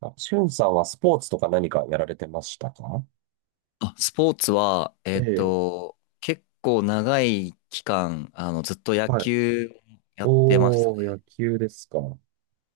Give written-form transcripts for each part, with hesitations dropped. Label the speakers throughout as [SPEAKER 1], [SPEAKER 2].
[SPEAKER 1] あ、しゅんさんはスポーツとか何かやられてましたか？
[SPEAKER 2] あ、スポーツは、
[SPEAKER 1] ええ、
[SPEAKER 2] 結構長い期間、ずっと野
[SPEAKER 1] はい、
[SPEAKER 2] 球やってます。
[SPEAKER 1] おー、野球ですか。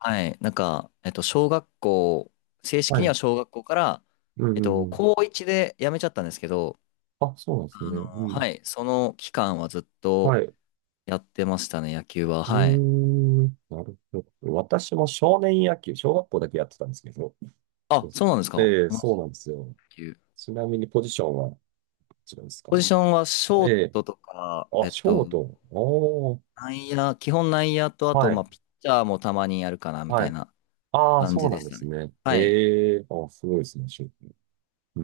[SPEAKER 2] はい。なんか、小学校、正
[SPEAKER 1] は
[SPEAKER 2] 式に
[SPEAKER 1] い、
[SPEAKER 2] は小学校から、
[SPEAKER 1] うんうんうん。
[SPEAKER 2] 高1で辞めちゃったんですけど、
[SPEAKER 1] あ、そうなんですね。う
[SPEAKER 2] は
[SPEAKER 1] ん。
[SPEAKER 2] い。その期間はずっ
[SPEAKER 1] は
[SPEAKER 2] と
[SPEAKER 1] い。う
[SPEAKER 2] やってましたね、野球は。
[SPEAKER 1] ー
[SPEAKER 2] はい。
[SPEAKER 1] ん、なるほど。私も少年野球、小学校だけやってたんですけど。そ
[SPEAKER 2] あ、
[SPEAKER 1] うそ
[SPEAKER 2] そうなんですか。
[SPEAKER 1] う。
[SPEAKER 2] 同
[SPEAKER 1] ええ、
[SPEAKER 2] じ
[SPEAKER 1] そうなんですよ。
[SPEAKER 2] 野球。
[SPEAKER 1] ちなみにポジションは、こちらですか？
[SPEAKER 2] ポジションはショ
[SPEAKER 1] え
[SPEAKER 2] ー
[SPEAKER 1] え。
[SPEAKER 2] トとか、
[SPEAKER 1] あ、ショート。おー。
[SPEAKER 2] 内野、基本内野と、あと、
[SPEAKER 1] は
[SPEAKER 2] ま
[SPEAKER 1] い。
[SPEAKER 2] あ、ピッチャーもたまにやるかな、み
[SPEAKER 1] は
[SPEAKER 2] たい
[SPEAKER 1] い。
[SPEAKER 2] な
[SPEAKER 1] ああ、
[SPEAKER 2] 感
[SPEAKER 1] そう
[SPEAKER 2] じ
[SPEAKER 1] な
[SPEAKER 2] で
[SPEAKER 1] ん
[SPEAKER 2] し
[SPEAKER 1] で
[SPEAKER 2] た
[SPEAKER 1] す
[SPEAKER 2] ね。
[SPEAKER 1] ね。
[SPEAKER 2] はい。
[SPEAKER 1] へえ。あ、すごいですね、ショート。うー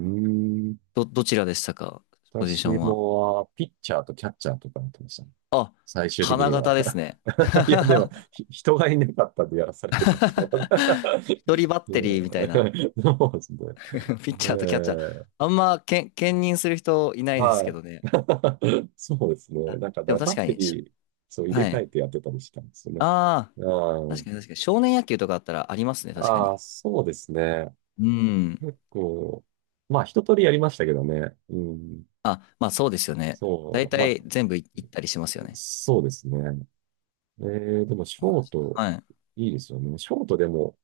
[SPEAKER 1] ん。
[SPEAKER 2] どちらでしたか、ポジショ
[SPEAKER 1] 私
[SPEAKER 2] ンは？
[SPEAKER 1] も、はピッチャーとキャッチャーとかやってましたね。
[SPEAKER 2] あ、
[SPEAKER 1] 最終的
[SPEAKER 2] 花
[SPEAKER 1] に
[SPEAKER 2] 形
[SPEAKER 1] は。
[SPEAKER 2] ですね。
[SPEAKER 1] いや、でも、人がいなかったんでやらされてたっていうのは。
[SPEAKER 2] 一人バッテリーみたい
[SPEAKER 1] う
[SPEAKER 2] な。
[SPEAKER 1] ん、そうですね。
[SPEAKER 2] ピッチャーとキャッチャー。
[SPEAKER 1] ええ、
[SPEAKER 2] あんまけん、兼任する人いないです
[SPEAKER 1] は
[SPEAKER 2] け
[SPEAKER 1] い。
[SPEAKER 2] どね。
[SPEAKER 1] そうですね。
[SPEAKER 2] あ、
[SPEAKER 1] なんか、だか
[SPEAKER 2] でも
[SPEAKER 1] らバ
[SPEAKER 2] 確
[SPEAKER 1] ッ
[SPEAKER 2] か
[SPEAKER 1] テ
[SPEAKER 2] に、
[SPEAKER 1] リー、そう入れ
[SPEAKER 2] は
[SPEAKER 1] 替
[SPEAKER 2] い。
[SPEAKER 1] えてやってたりしたんですよね。
[SPEAKER 2] ああ、
[SPEAKER 1] う
[SPEAKER 2] 確か
[SPEAKER 1] ん、
[SPEAKER 2] に確かに。少年野球とかあったらありますね、確か
[SPEAKER 1] あ
[SPEAKER 2] に。
[SPEAKER 1] あ、そうですね。
[SPEAKER 2] うん。
[SPEAKER 1] 結構、まあ、一通りやりましたけどね。うん、
[SPEAKER 2] あ、まあそうですよね。大
[SPEAKER 1] そう、まあ、
[SPEAKER 2] 体全部行ったりしますよね。
[SPEAKER 1] そうですね。でも、ショート、
[SPEAKER 2] はい。
[SPEAKER 1] いいですよね。ショートでも、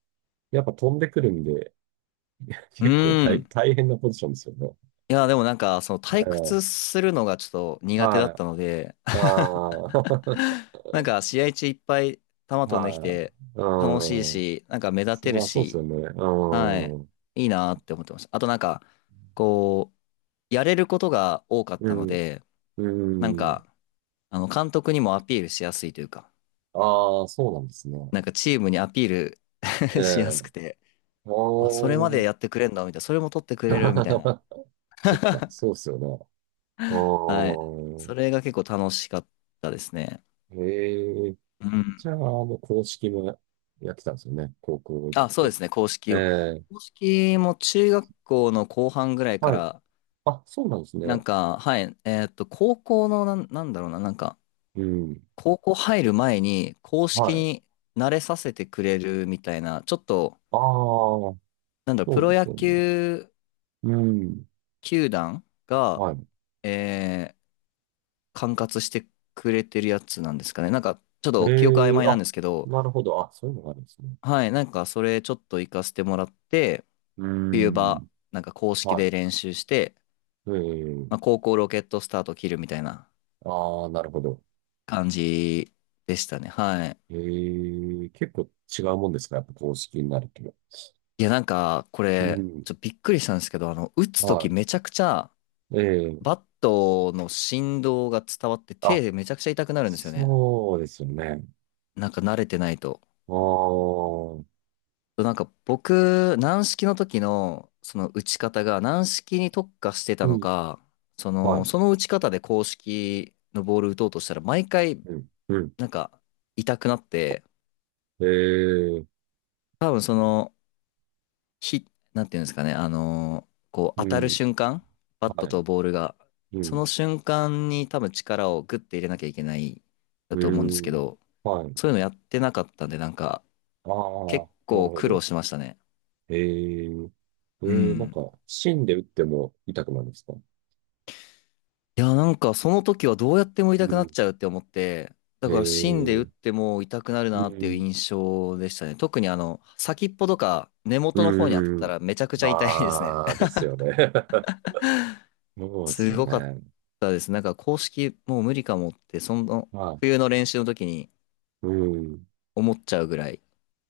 [SPEAKER 1] やっぱ飛んでくるんで、
[SPEAKER 2] う
[SPEAKER 1] 結構大、
[SPEAKER 2] ん。
[SPEAKER 1] 大変なポジションですよね。
[SPEAKER 2] いや、でもなんか、その退
[SPEAKER 1] うん、
[SPEAKER 2] 屈するのがちょっと苦手だ
[SPEAKER 1] は
[SPEAKER 2] っ
[SPEAKER 1] い。
[SPEAKER 2] たので。
[SPEAKER 1] ああ、
[SPEAKER 2] なんか試合中いっぱい球飛んでき
[SPEAKER 1] は
[SPEAKER 2] て
[SPEAKER 1] い。う
[SPEAKER 2] 楽しいし、なんか目立
[SPEAKER 1] ん。
[SPEAKER 2] てる
[SPEAKER 1] まあ、そうです
[SPEAKER 2] し、
[SPEAKER 1] よね。
[SPEAKER 2] はい、
[SPEAKER 1] うん。
[SPEAKER 2] いいなーって思ってました。あとなんか、こう、やれることが多かっ
[SPEAKER 1] う
[SPEAKER 2] たの
[SPEAKER 1] ん。
[SPEAKER 2] で、
[SPEAKER 1] う
[SPEAKER 2] なん
[SPEAKER 1] ん。
[SPEAKER 2] か、監督にもアピールしやすいというか、
[SPEAKER 1] ああ、そうなんですね。
[SPEAKER 2] なんかチームにアピー
[SPEAKER 1] え
[SPEAKER 2] ル しや
[SPEAKER 1] え。
[SPEAKER 2] すくて、あ、それまで
[SPEAKER 1] おー。
[SPEAKER 2] やってくれんだ、みたいな、それも取ってくれる、みたいな。
[SPEAKER 1] そっか、そうで すよね。う
[SPEAKER 2] はい。
[SPEAKER 1] ん。
[SPEAKER 2] それが結構楽しかったですね。
[SPEAKER 1] へえ。
[SPEAKER 2] うん。
[SPEAKER 1] じゃあ、もう公式もやってたんですよね、高校行っ
[SPEAKER 2] あ、そう
[SPEAKER 1] て。
[SPEAKER 2] ですね、公
[SPEAKER 1] え
[SPEAKER 2] 式を。
[SPEAKER 1] え。
[SPEAKER 2] 公式も中学校の後半ぐらいか
[SPEAKER 1] はい。
[SPEAKER 2] ら、
[SPEAKER 1] あ、そうなんです
[SPEAKER 2] な
[SPEAKER 1] ね。
[SPEAKER 2] んか、はい、高校のなんだろうな、なんか、
[SPEAKER 1] うん。
[SPEAKER 2] 高校入る前に公式
[SPEAKER 1] はい。
[SPEAKER 2] に慣れさせてくれるみたいな、ちょっと、
[SPEAKER 1] ああ、
[SPEAKER 2] なんだろう、
[SPEAKER 1] そ
[SPEAKER 2] プ
[SPEAKER 1] うで
[SPEAKER 2] ロ
[SPEAKER 1] す
[SPEAKER 2] 野
[SPEAKER 1] よね。
[SPEAKER 2] 球
[SPEAKER 1] うん。
[SPEAKER 2] 球団が、
[SPEAKER 1] はい。
[SPEAKER 2] えー管轄してくれてるやつなんですかね。なんか、ちょっと記憶曖
[SPEAKER 1] ええ、
[SPEAKER 2] 昧なん
[SPEAKER 1] あ、
[SPEAKER 2] ですけど、
[SPEAKER 1] なるほど。あ、そういうのがあるんですね。
[SPEAKER 2] はい、なんか、それちょっと行かせてもらって、
[SPEAKER 1] う
[SPEAKER 2] 冬場、
[SPEAKER 1] ん。
[SPEAKER 2] なんか公式
[SPEAKER 1] は
[SPEAKER 2] で練習して、まあ、
[SPEAKER 1] い。ええ、
[SPEAKER 2] 高校ロケットスタート切るみたいな
[SPEAKER 1] ああ、なるほど。
[SPEAKER 2] 感じでしたね。はい。
[SPEAKER 1] ええ、結構違うもんですか、やっぱ公式になると？
[SPEAKER 2] いや、なんか、こ
[SPEAKER 1] う
[SPEAKER 2] れ、
[SPEAKER 1] ん。
[SPEAKER 2] ちょっとびっくりしたんですけど、打つとき
[SPEAKER 1] は
[SPEAKER 2] めちゃくちゃ、
[SPEAKER 1] い。え
[SPEAKER 2] バ
[SPEAKER 1] え、
[SPEAKER 2] ットの振動が伝わって、手
[SPEAKER 1] あ、
[SPEAKER 2] でめちゃくちゃ痛くなるんですよね。
[SPEAKER 1] そうですよね。
[SPEAKER 2] なんか慣れてないと。
[SPEAKER 1] ああ、う
[SPEAKER 2] なんか僕、軟式の時の、その打ち方が軟式に特化してたの
[SPEAKER 1] ん。
[SPEAKER 2] か、そ
[SPEAKER 1] は
[SPEAKER 2] の、
[SPEAKER 1] い。
[SPEAKER 2] その打ち方で公式のボール打とうとしたら、毎回、
[SPEAKER 1] うん。うん。
[SPEAKER 2] なんか、痛くなって、
[SPEAKER 1] ええ、
[SPEAKER 2] 多分その、ひ、なんていうんですかね、こう当
[SPEAKER 1] う
[SPEAKER 2] たる
[SPEAKER 1] ん。
[SPEAKER 2] 瞬間、バット
[SPEAKER 1] はい。
[SPEAKER 2] とボールが、
[SPEAKER 1] う
[SPEAKER 2] その
[SPEAKER 1] ん。
[SPEAKER 2] 瞬間に多分力をグッて入れなきゃいけないだ
[SPEAKER 1] う
[SPEAKER 2] と思うんですけ
[SPEAKER 1] ん。
[SPEAKER 2] ど、
[SPEAKER 1] はい。
[SPEAKER 2] そういうのやってなかったんで、なんか
[SPEAKER 1] ああ、
[SPEAKER 2] 結
[SPEAKER 1] なる
[SPEAKER 2] 構
[SPEAKER 1] ほ
[SPEAKER 2] 苦労
[SPEAKER 1] ど。
[SPEAKER 2] しましたね。
[SPEAKER 1] えー、え
[SPEAKER 2] う
[SPEAKER 1] なん
[SPEAKER 2] ん。
[SPEAKER 1] か、芯で打っても痛くなるんですか？
[SPEAKER 2] いや、なんかその時はどうやっても痛
[SPEAKER 1] う
[SPEAKER 2] くなっ
[SPEAKER 1] ん。
[SPEAKER 2] ちゃうって思って、だ
[SPEAKER 1] え
[SPEAKER 2] から芯で打っ
[SPEAKER 1] ー、
[SPEAKER 2] ても痛くなる
[SPEAKER 1] う
[SPEAKER 2] なっていう
[SPEAKER 1] ん、
[SPEAKER 2] 印象でしたね。特に先っぽとか根元の方に当たっ
[SPEAKER 1] う
[SPEAKER 2] た
[SPEAKER 1] ん。
[SPEAKER 2] らめちゃくちゃ痛いですね。
[SPEAKER 1] ああ、ですよね。そうです
[SPEAKER 2] す
[SPEAKER 1] よ
[SPEAKER 2] ごかっ
[SPEAKER 1] ね。
[SPEAKER 2] たです。なんか公式もう無理かもって、その
[SPEAKER 1] まあ、
[SPEAKER 2] 冬の練習の時に
[SPEAKER 1] うん。
[SPEAKER 2] 思っちゃうぐらい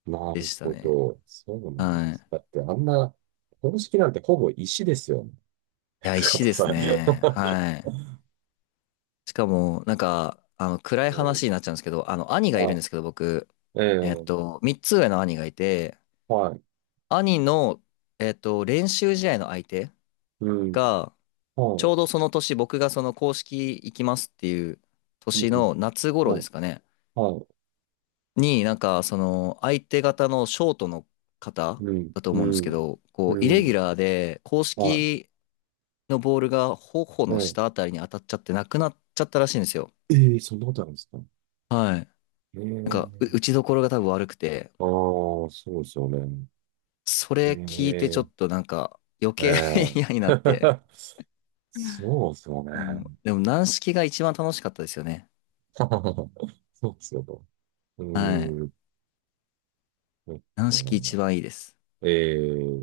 [SPEAKER 1] な
[SPEAKER 2] で
[SPEAKER 1] る
[SPEAKER 2] した
[SPEAKER 1] ほ
[SPEAKER 2] ね。
[SPEAKER 1] ど。そうなん
[SPEAKER 2] は
[SPEAKER 1] で
[SPEAKER 2] い。い
[SPEAKER 1] す。だって、あんな、公式なんてほぼ石ですよね。
[SPEAKER 2] や、石
[SPEAKER 1] 硬
[SPEAKER 2] です
[SPEAKER 1] さ。
[SPEAKER 2] ね。はい。しかも、なんか、暗
[SPEAKER 1] う
[SPEAKER 2] い
[SPEAKER 1] ん。
[SPEAKER 2] 話になっちゃうんですけど、兄がいるんですけど、
[SPEAKER 1] ま
[SPEAKER 2] 僕、
[SPEAKER 1] あ、ええ、
[SPEAKER 2] 3つ上の兄がいて、
[SPEAKER 1] はい。
[SPEAKER 2] 兄の、練習試合の相手
[SPEAKER 1] うん。
[SPEAKER 2] が、ち
[SPEAKER 1] はい。
[SPEAKER 2] ょうどその年、僕がその公式行きますっていう
[SPEAKER 1] う
[SPEAKER 2] 年
[SPEAKER 1] ん。
[SPEAKER 2] の夏頃
[SPEAKER 1] は
[SPEAKER 2] で
[SPEAKER 1] い。
[SPEAKER 2] すかね。
[SPEAKER 1] はい。
[SPEAKER 2] に、なんか、その、相手方のショートの方
[SPEAKER 1] うん。
[SPEAKER 2] だと
[SPEAKER 1] う
[SPEAKER 2] 思うんですけ
[SPEAKER 1] ん。
[SPEAKER 2] ど、
[SPEAKER 1] う
[SPEAKER 2] こう、イレギュ
[SPEAKER 1] ん。
[SPEAKER 2] ラーで、公
[SPEAKER 1] はい。
[SPEAKER 2] 式のボールが頬の
[SPEAKER 1] え
[SPEAKER 2] 下
[SPEAKER 1] え、
[SPEAKER 2] あたりに当たっちゃってなくなっちゃったらしいんですよ。
[SPEAKER 1] ええ、そんなことあるんですか？
[SPEAKER 2] はい。
[SPEAKER 1] え
[SPEAKER 2] なんか、打
[SPEAKER 1] え、
[SPEAKER 2] ちどころが多分悪くて、
[SPEAKER 1] ああー、そうですよね。
[SPEAKER 2] そ
[SPEAKER 1] え
[SPEAKER 2] れ聞いてちょ
[SPEAKER 1] え、
[SPEAKER 2] っとなんか、余
[SPEAKER 1] え
[SPEAKER 2] 計 嫌になって、
[SPEAKER 1] え、 そうですよ
[SPEAKER 2] うん、
[SPEAKER 1] ね。
[SPEAKER 2] でも、軟式が一番楽しかったですよね。
[SPEAKER 1] そうですよと。う
[SPEAKER 2] はい。
[SPEAKER 1] ーん、そっ
[SPEAKER 2] 軟
[SPEAKER 1] か。
[SPEAKER 2] 式一番いいです。
[SPEAKER 1] え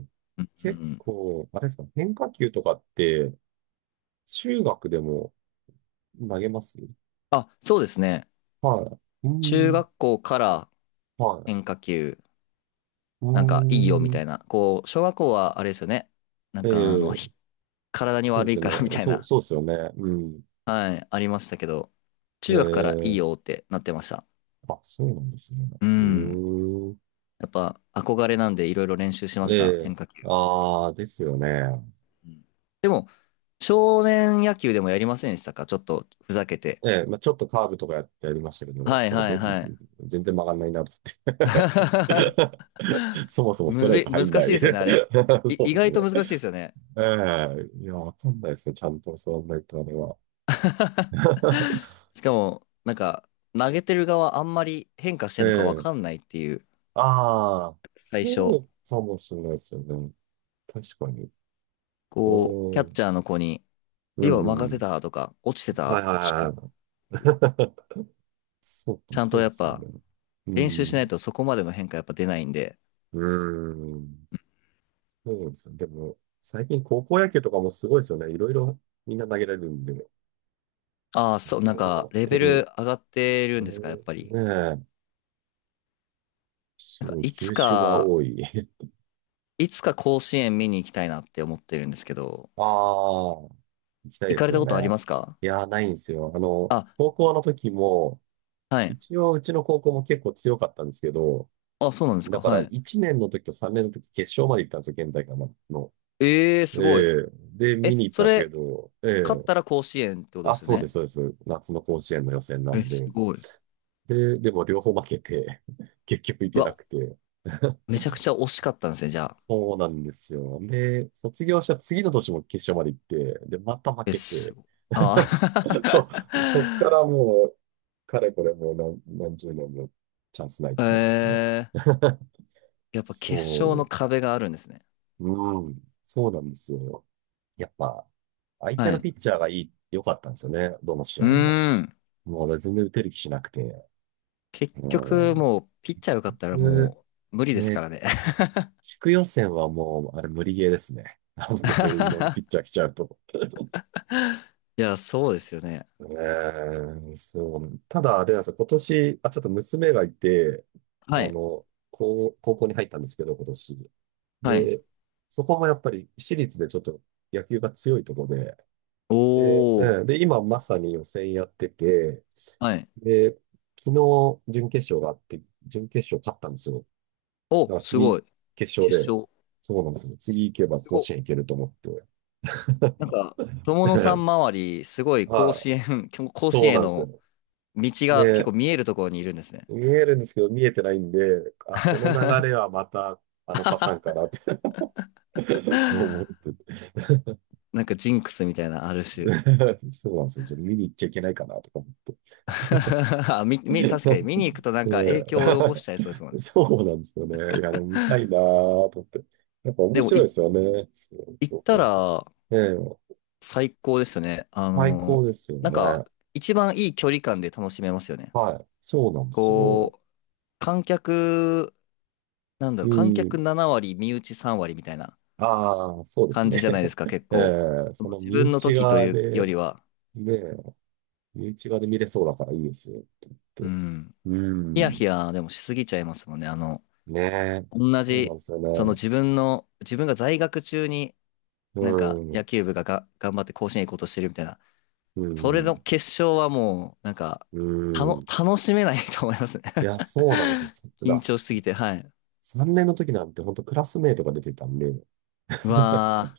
[SPEAKER 1] え、
[SPEAKER 2] うん、う
[SPEAKER 1] 結
[SPEAKER 2] ん。
[SPEAKER 1] 構、あれですか、変化球とかって、中学でも投げます？
[SPEAKER 2] あ、そうですね。
[SPEAKER 1] はい。うー
[SPEAKER 2] 中
[SPEAKER 1] ん、
[SPEAKER 2] 学校から
[SPEAKER 1] はい。
[SPEAKER 2] 変化球。
[SPEAKER 1] う
[SPEAKER 2] なんかいいよみ
[SPEAKER 1] ーん、
[SPEAKER 2] たいな。こう、小学校はあれですよね。なん
[SPEAKER 1] え
[SPEAKER 2] か
[SPEAKER 1] え、
[SPEAKER 2] 体に
[SPEAKER 1] そうで
[SPEAKER 2] 悪
[SPEAKER 1] す
[SPEAKER 2] い
[SPEAKER 1] よ
[SPEAKER 2] からみ
[SPEAKER 1] ね。
[SPEAKER 2] たい
[SPEAKER 1] そう、
[SPEAKER 2] な。
[SPEAKER 1] そうですよね。うん。
[SPEAKER 2] はい、ありましたけど、中学からいい
[SPEAKER 1] ええ、
[SPEAKER 2] よってなってました。
[SPEAKER 1] あ、そうなんですね。
[SPEAKER 2] う
[SPEAKER 1] う
[SPEAKER 2] ん。
[SPEAKER 1] ーん。
[SPEAKER 2] やっぱ憧れなんでいろいろ練習しました。
[SPEAKER 1] ええ。
[SPEAKER 2] 変化球。
[SPEAKER 1] ああ、ですよね。
[SPEAKER 2] うんでも、少年野球でもやりませんでしたか、ちょっとふざけて。
[SPEAKER 1] ええ、まあ、ちょっとカーブとかやりましたけど、
[SPEAKER 2] はい
[SPEAKER 1] なんか
[SPEAKER 2] はい
[SPEAKER 1] 全
[SPEAKER 2] はい。
[SPEAKER 1] 全全然曲がんないなと思っ て。そもそもス
[SPEAKER 2] む
[SPEAKER 1] トライ
[SPEAKER 2] ずい、
[SPEAKER 1] ク入
[SPEAKER 2] 難
[SPEAKER 1] んな
[SPEAKER 2] しい
[SPEAKER 1] い。
[SPEAKER 2] ですよね、あれ。
[SPEAKER 1] そう
[SPEAKER 2] 意
[SPEAKER 1] です
[SPEAKER 2] 外と
[SPEAKER 1] ね。
[SPEAKER 2] 難しいですよね。
[SPEAKER 1] ええ、いや、わかんないですね。ちゃんと座んないとあれは。
[SPEAKER 2] しかも、なんか、投げてる側あんまり変化し
[SPEAKER 1] え
[SPEAKER 2] てんのかわ
[SPEAKER 1] え、
[SPEAKER 2] かんないっていう、
[SPEAKER 1] ああ、
[SPEAKER 2] 最
[SPEAKER 1] そ
[SPEAKER 2] 初。
[SPEAKER 1] うかもしれないですよね。確かに。
[SPEAKER 2] こう、キャ
[SPEAKER 1] う
[SPEAKER 2] ッ
[SPEAKER 1] ん。
[SPEAKER 2] チャーの子に、
[SPEAKER 1] う
[SPEAKER 2] 今曲が
[SPEAKER 1] ん
[SPEAKER 2] っ
[SPEAKER 1] う
[SPEAKER 2] て
[SPEAKER 1] ん。
[SPEAKER 2] たとか、落ちてた
[SPEAKER 1] はい
[SPEAKER 2] っ
[SPEAKER 1] はい
[SPEAKER 2] て聞
[SPEAKER 1] は
[SPEAKER 2] く。
[SPEAKER 1] い、はい。そうか、
[SPEAKER 2] ちゃん
[SPEAKER 1] そ
[SPEAKER 2] と
[SPEAKER 1] うで
[SPEAKER 2] やっ
[SPEAKER 1] すよ
[SPEAKER 2] ぱ、
[SPEAKER 1] ね。う
[SPEAKER 2] 練習しない
[SPEAKER 1] ん。
[SPEAKER 2] とそこまでの変化やっぱ出ないんで。
[SPEAKER 1] うん。そうですよね。でも、最近高校野球とかもすごいですよね。いろいろみんな投げられるんで、い
[SPEAKER 2] ああ、そう、
[SPEAKER 1] ろい
[SPEAKER 2] なん
[SPEAKER 1] ろ上
[SPEAKER 2] か、
[SPEAKER 1] がっ
[SPEAKER 2] レ
[SPEAKER 1] て
[SPEAKER 2] ベル
[SPEAKER 1] る。
[SPEAKER 2] 上がってる
[SPEAKER 1] そ
[SPEAKER 2] ん
[SPEAKER 1] う、
[SPEAKER 2] ですか、やっぱり。
[SPEAKER 1] ねえ。す
[SPEAKER 2] なんか、
[SPEAKER 1] ごい、
[SPEAKER 2] いつ
[SPEAKER 1] 球種が
[SPEAKER 2] か、
[SPEAKER 1] 多い。
[SPEAKER 2] いつか甲子園見に行きたいなって思ってるんですけど、
[SPEAKER 1] ああ、行きたい
[SPEAKER 2] 行
[SPEAKER 1] で
[SPEAKER 2] か
[SPEAKER 1] す
[SPEAKER 2] れた
[SPEAKER 1] よ
[SPEAKER 2] ことあり
[SPEAKER 1] ね。
[SPEAKER 2] ますか
[SPEAKER 1] いやー、ないんですよ。あの、
[SPEAKER 2] あ？
[SPEAKER 1] 高校の時も、
[SPEAKER 2] はい。
[SPEAKER 1] 一応うちの高校も結構強かったんですけど、
[SPEAKER 2] あ、そうなんです
[SPEAKER 1] だ
[SPEAKER 2] か、
[SPEAKER 1] から
[SPEAKER 2] はい。
[SPEAKER 1] 1年の時と3年の時決勝まで行ったんですよ、県大会の。
[SPEAKER 2] ええー、
[SPEAKER 1] え
[SPEAKER 2] すごい。
[SPEAKER 1] え、で、見
[SPEAKER 2] え、
[SPEAKER 1] に行っ
[SPEAKER 2] そ
[SPEAKER 1] たんですけ
[SPEAKER 2] れ、
[SPEAKER 1] ど、え
[SPEAKER 2] 勝っ
[SPEAKER 1] え、
[SPEAKER 2] たら甲子園ってことで
[SPEAKER 1] あ、
[SPEAKER 2] すよ
[SPEAKER 1] そうで
[SPEAKER 2] ね。
[SPEAKER 1] す、そうです。夏の甲子園の予選な
[SPEAKER 2] え、
[SPEAKER 1] ん
[SPEAKER 2] す
[SPEAKER 1] で。
[SPEAKER 2] ごい。
[SPEAKER 1] でも両方負けて、 結局行
[SPEAKER 2] う
[SPEAKER 1] けな
[SPEAKER 2] わ、
[SPEAKER 1] くて。
[SPEAKER 2] めちゃくちゃ惜しかったんですね、じゃあ。
[SPEAKER 1] そうなんですよ。で、卒業した次の年も決勝まで行って、で、また負
[SPEAKER 2] え、
[SPEAKER 1] けて、
[SPEAKER 2] あ
[SPEAKER 1] そう、そっからもう、かれこれもう何十年もチャンスないって
[SPEAKER 2] あ。
[SPEAKER 1] 感じですね。
[SPEAKER 2] やっぱ決勝の
[SPEAKER 1] そ
[SPEAKER 2] 壁があるんですね。
[SPEAKER 1] う、うん、そうなんですよ。やっぱ、相手
[SPEAKER 2] は
[SPEAKER 1] の
[SPEAKER 2] い。
[SPEAKER 1] ピッチャーが良かったんですよね、どの試
[SPEAKER 2] う
[SPEAKER 1] 合も。
[SPEAKER 2] ーん。
[SPEAKER 1] もう全然打てる気しなくて。
[SPEAKER 2] 結
[SPEAKER 1] う
[SPEAKER 2] 局、
[SPEAKER 1] ん。
[SPEAKER 2] もう、ピッチャーよかったら
[SPEAKER 1] で、
[SPEAKER 2] もう、無理ですか
[SPEAKER 1] ね、
[SPEAKER 2] らね。
[SPEAKER 1] 地区予選はもう、あれ無理ゲーですね。あのレベルのピ ッチャー来ちゃうと。
[SPEAKER 2] いや、そうですよね。
[SPEAKER 1] えー、そう。ただ、あれなんですよ。今年、あ、ちょっと娘がいて、あ
[SPEAKER 2] はい。
[SPEAKER 1] の、高校に入ったんですけど、今年。
[SPEAKER 2] はい。
[SPEAKER 1] で、そこもやっぱり私立でちょっと野球が強いところで、
[SPEAKER 2] お
[SPEAKER 1] で、うん、
[SPEAKER 2] ー。
[SPEAKER 1] で、今まさに予選やってて、
[SPEAKER 2] はい。
[SPEAKER 1] で、昨日準決勝があって、準決勝勝ったんですよ。だ
[SPEAKER 2] お、
[SPEAKER 1] から
[SPEAKER 2] すご
[SPEAKER 1] 次、
[SPEAKER 2] い。
[SPEAKER 1] 決勝
[SPEAKER 2] 決
[SPEAKER 1] で、
[SPEAKER 2] 勝。
[SPEAKER 1] そうなんですよ。次行けば
[SPEAKER 2] す
[SPEAKER 1] 甲
[SPEAKER 2] ごい。
[SPEAKER 1] 子園行けると思って。
[SPEAKER 2] なんか、友野さん 周り、すごい甲
[SPEAKER 1] はい。
[SPEAKER 2] 子園、甲子
[SPEAKER 1] そう
[SPEAKER 2] 園へ
[SPEAKER 1] なんです
[SPEAKER 2] の
[SPEAKER 1] よ。
[SPEAKER 2] 道が結
[SPEAKER 1] で、
[SPEAKER 2] 構見えるところにいるんですね。
[SPEAKER 1] 見えるんですけど、見えてないんで、あ、この流れ はまた、あのパターンかなって、 思って。
[SPEAKER 2] なんかジンクスみたいな、ある種。
[SPEAKER 1] そうなんですよ。ちょっと見に行っちゃいけないかなとか思って。
[SPEAKER 2] あみ、み、
[SPEAKER 1] で、
[SPEAKER 2] 確かに見に行くとなんか影響を及ぼしちゃいそうですもん ね。
[SPEAKER 1] そうなんですよね。いや、でも見たいなと思って。やっぱ
[SPEAKER 2] で
[SPEAKER 1] 面
[SPEAKER 2] も、
[SPEAKER 1] 白いですよね。そう
[SPEAKER 2] 行っ
[SPEAKER 1] そう、こ
[SPEAKER 2] た
[SPEAKER 1] れ、
[SPEAKER 2] ら
[SPEAKER 1] ええ、
[SPEAKER 2] 最高ですよね。
[SPEAKER 1] 最高ですよ
[SPEAKER 2] なんか、
[SPEAKER 1] ね。
[SPEAKER 2] 一番いい距離感で楽しめますよね。
[SPEAKER 1] はい。そうなんですよ。
[SPEAKER 2] こう、観客、なんだろ
[SPEAKER 1] う
[SPEAKER 2] う、観客
[SPEAKER 1] ん。
[SPEAKER 2] 7割、身内3割みたいな
[SPEAKER 1] ああ、そうです
[SPEAKER 2] 感じ
[SPEAKER 1] ね。
[SPEAKER 2] じゃないです か、結
[SPEAKER 1] え
[SPEAKER 2] 構。
[SPEAKER 1] え、
[SPEAKER 2] そ
[SPEAKER 1] そ
[SPEAKER 2] の
[SPEAKER 1] の
[SPEAKER 2] 自
[SPEAKER 1] 身
[SPEAKER 2] 分の
[SPEAKER 1] 内
[SPEAKER 2] 時と
[SPEAKER 1] 側
[SPEAKER 2] いうよ
[SPEAKER 1] で、
[SPEAKER 2] りは、
[SPEAKER 1] ねえ、身側で見れそうだからいいですよ、と思っ
[SPEAKER 2] う
[SPEAKER 1] て。
[SPEAKER 2] ん。
[SPEAKER 1] う
[SPEAKER 2] ヒヤヒ
[SPEAKER 1] ん。
[SPEAKER 2] ヤでもしすぎちゃいますもんね、
[SPEAKER 1] ねえ。そ
[SPEAKER 2] 同
[SPEAKER 1] うなん
[SPEAKER 2] じ、
[SPEAKER 1] ですよ
[SPEAKER 2] その
[SPEAKER 1] ね。
[SPEAKER 2] 自分の、自分が在学中に
[SPEAKER 1] う
[SPEAKER 2] なんか野
[SPEAKER 1] ん。
[SPEAKER 2] 球部が頑張って甲子園行こうとしてるみたいな、
[SPEAKER 1] う
[SPEAKER 2] それの
[SPEAKER 1] ん。
[SPEAKER 2] 決勝はもう、なんか、
[SPEAKER 1] うん。
[SPEAKER 2] 楽しめない と思いますね。
[SPEAKER 1] いや、そうなんですよ。さだ、
[SPEAKER 2] 緊張しす
[SPEAKER 1] さ
[SPEAKER 2] ぎて、はい。
[SPEAKER 1] 3年の時なんて本当クラスメイトが出てたんで。
[SPEAKER 2] う わー、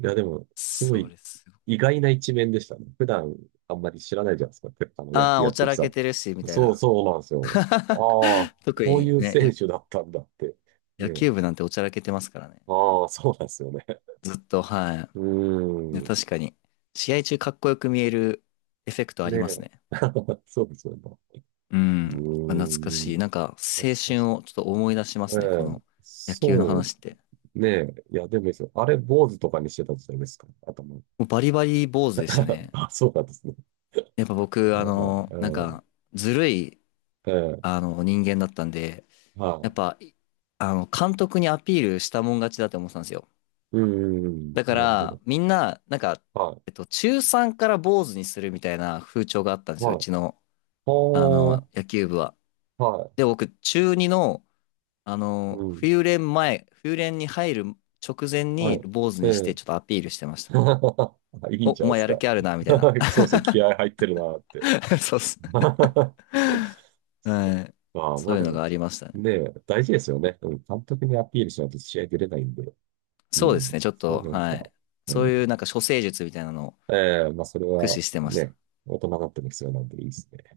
[SPEAKER 1] いや、でも、すご
[SPEAKER 2] そう
[SPEAKER 1] い
[SPEAKER 2] です。
[SPEAKER 1] 意外な一面でしたね。普段あんまり知らないじゃないですか、あの野
[SPEAKER 2] あ
[SPEAKER 1] 球
[SPEAKER 2] あ、
[SPEAKER 1] や
[SPEAKER 2] お
[SPEAKER 1] っ
[SPEAKER 2] ちゃ
[SPEAKER 1] てる
[SPEAKER 2] ら
[SPEAKER 1] さ。
[SPEAKER 2] けてるし、みたい
[SPEAKER 1] そう、
[SPEAKER 2] な。
[SPEAKER 1] そうなんですよ。ああ、
[SPEAKER 2] 特
[SPEAKER 1] こうい
[SPEAKER 2] に
[SPEAKER 1] う
[SPEAKER 2] ね、
[SPEAKER 1] 選手だったんだって。
[SPEAKER 2] 野
[SPEAKER 1] ねえ。
[SPEAKER 2] 球部なんておちゃらけてますからね。
[SPEAKER 1] ああ、そうなんですよね。
[SPEAKER 2] ずっと、は
[SPEAKER 1] う
[SPEAKER 2] い。ね、
[SPEAKER 1] ーん。
[SPEAKER 2] 確かに。試合中かっこよく見えるエフェクトあ
[SPEAKER 1] ね
[SPEAKER 2] ります
[SPEAKER 1] え。
[SPEAKER 2] ね。
[SPEAKER 1] そうですよね。
[SPEAKER 2] う
[SPEAKER 1] う
[SPEAKER 2] ん。あ、懐か
[SPEAKER 1] ー
[SPEAKER 2] しい。
[SPEAKER 1] ん。
[SPEAKER 2] なんか、
[SPEAKER 1] 確
[SPEAKER 2] 青
[SPEAKER 1] かに。
[SPEAKER 2] 春をちょっと思い出しま
[SPEAKER 1] え
[SPEAKER 2] すね、こ
[SPEAKER 1] え。
[SPEAKER 2] の野球の
[SPEAKER 1] そ
[SPEAKER 2] 話って。
[SPEAKER 1] う、ねえ。いや、でもいいですよ。あれ、坊主とかにしてたじゃないですか、頭。
[SPEAKER 2] もうバリバリ坊主でした ね。
[SPEAKER 1] あ、そうなんですね。
[SPEAKER 2] やっぱ僕、
[SPEAKER 1] やば
[SPEAKER 2] なん
[SPEAKER 1] い。
[SPEAKER 2] か、ずるい、
[SPEAKER 1] ええ。ええ。
[SPEAKER 2] 人間だったんで、
[SPEAKER 1] は
[SPEAKER 2] やっぱ、いあの、監督にアピールしたもん勝ちだって思ってたんですよ。
[SPEAKER 1] い。うん、うん。うん、
[SPEAKER 2] だか
[SPEAKER 1] なるほ
[SPEAKER 2] ら、
[SPEAKER 1] ど。
[SPEAKER 2] みんな、なんか、
[SPEAKER 1] は
[SPEAKER 2] 中3から坊主にするみたいな風潮があったん
[SPEAKER 1] い。
[SPEAKER 2] ですよ、う
[SPEAKER 1] はい。
[SPEAKER 2] ちの、
[SPEAKER 1] ほー。
[SPEAKER 2] 野球部は。
[SPEAKER 1] は
[SPEAKER 2] で、僕、中2の
[SPEAKER 1] い。うん。
[SPEAKER 2] 冬練前、冬練に入る直前
[SPEAKER 1] は
[SPEAKER 2] に
[SPEAKER 1] い。
[SPEAKER 2] 坊主
[SPEAKER 1] え
[SPEAKER 2] にして
[SPEAKER 1] え。
[SPEAKER 2] ちょっとアピールしてました。
[SPEAKER 1] あ、いい
[SPEAKER 2] お、
[SPEAKER 1] んじゃ
[SPEAKER 2] お
[SPEAKER 1] ないで
[SPEAKER 2] 前
[SPEAKER 1] す
[SPEAKER 2] やる
[SPEAKER 1] か。
[SPEAKER 2] 気あるな、みたい な。
[SPEAKER 1] そうですね。気合入ってるなーって。
[SPEAKER 2] そうっす。
[SPEAKER 1] そっか。
[SPEAKER 2] はい。
[SPEAKER 1] まあ、ま
[SPEAKER 2] そう
[SPEAKER 1] あ
[SPEAKER 2] いう
[SPEAKER 1] で
[SPEAKER 2] の
[SPEAKER 1] も、
[SPEAKER 2] がありましたね。
[SPEAKER 1] ねえ、大事ですよね。うん、監督にアピールしないと試合出れないんで。う
[SPEAKER 2] そうですね、
[SPEAKER 1] ん。
[SPEAKER 2] ちょっ
[SPEAKER 1] それ
[SPEAKER 2] と、
[SPEAKER 1] でやっ
[SPEAKER 2] は
[SPEAKER 1] ぱ、
[SPEAKER 2] い。
[SPEAKER 1] う
[SPEAKER 2] そういう
[SPEAKER 1] ん。
[SPEAKER 2] なんか処世術みたいなのを
[SPEAKER 1] ええ、まあ、それ
[SPEAKER 2] 駆使
[SPEAKER 1] は
[SPEAKER 2] してました。
[SPEAKER 1] ね、大人になっても必要なんでいいですね。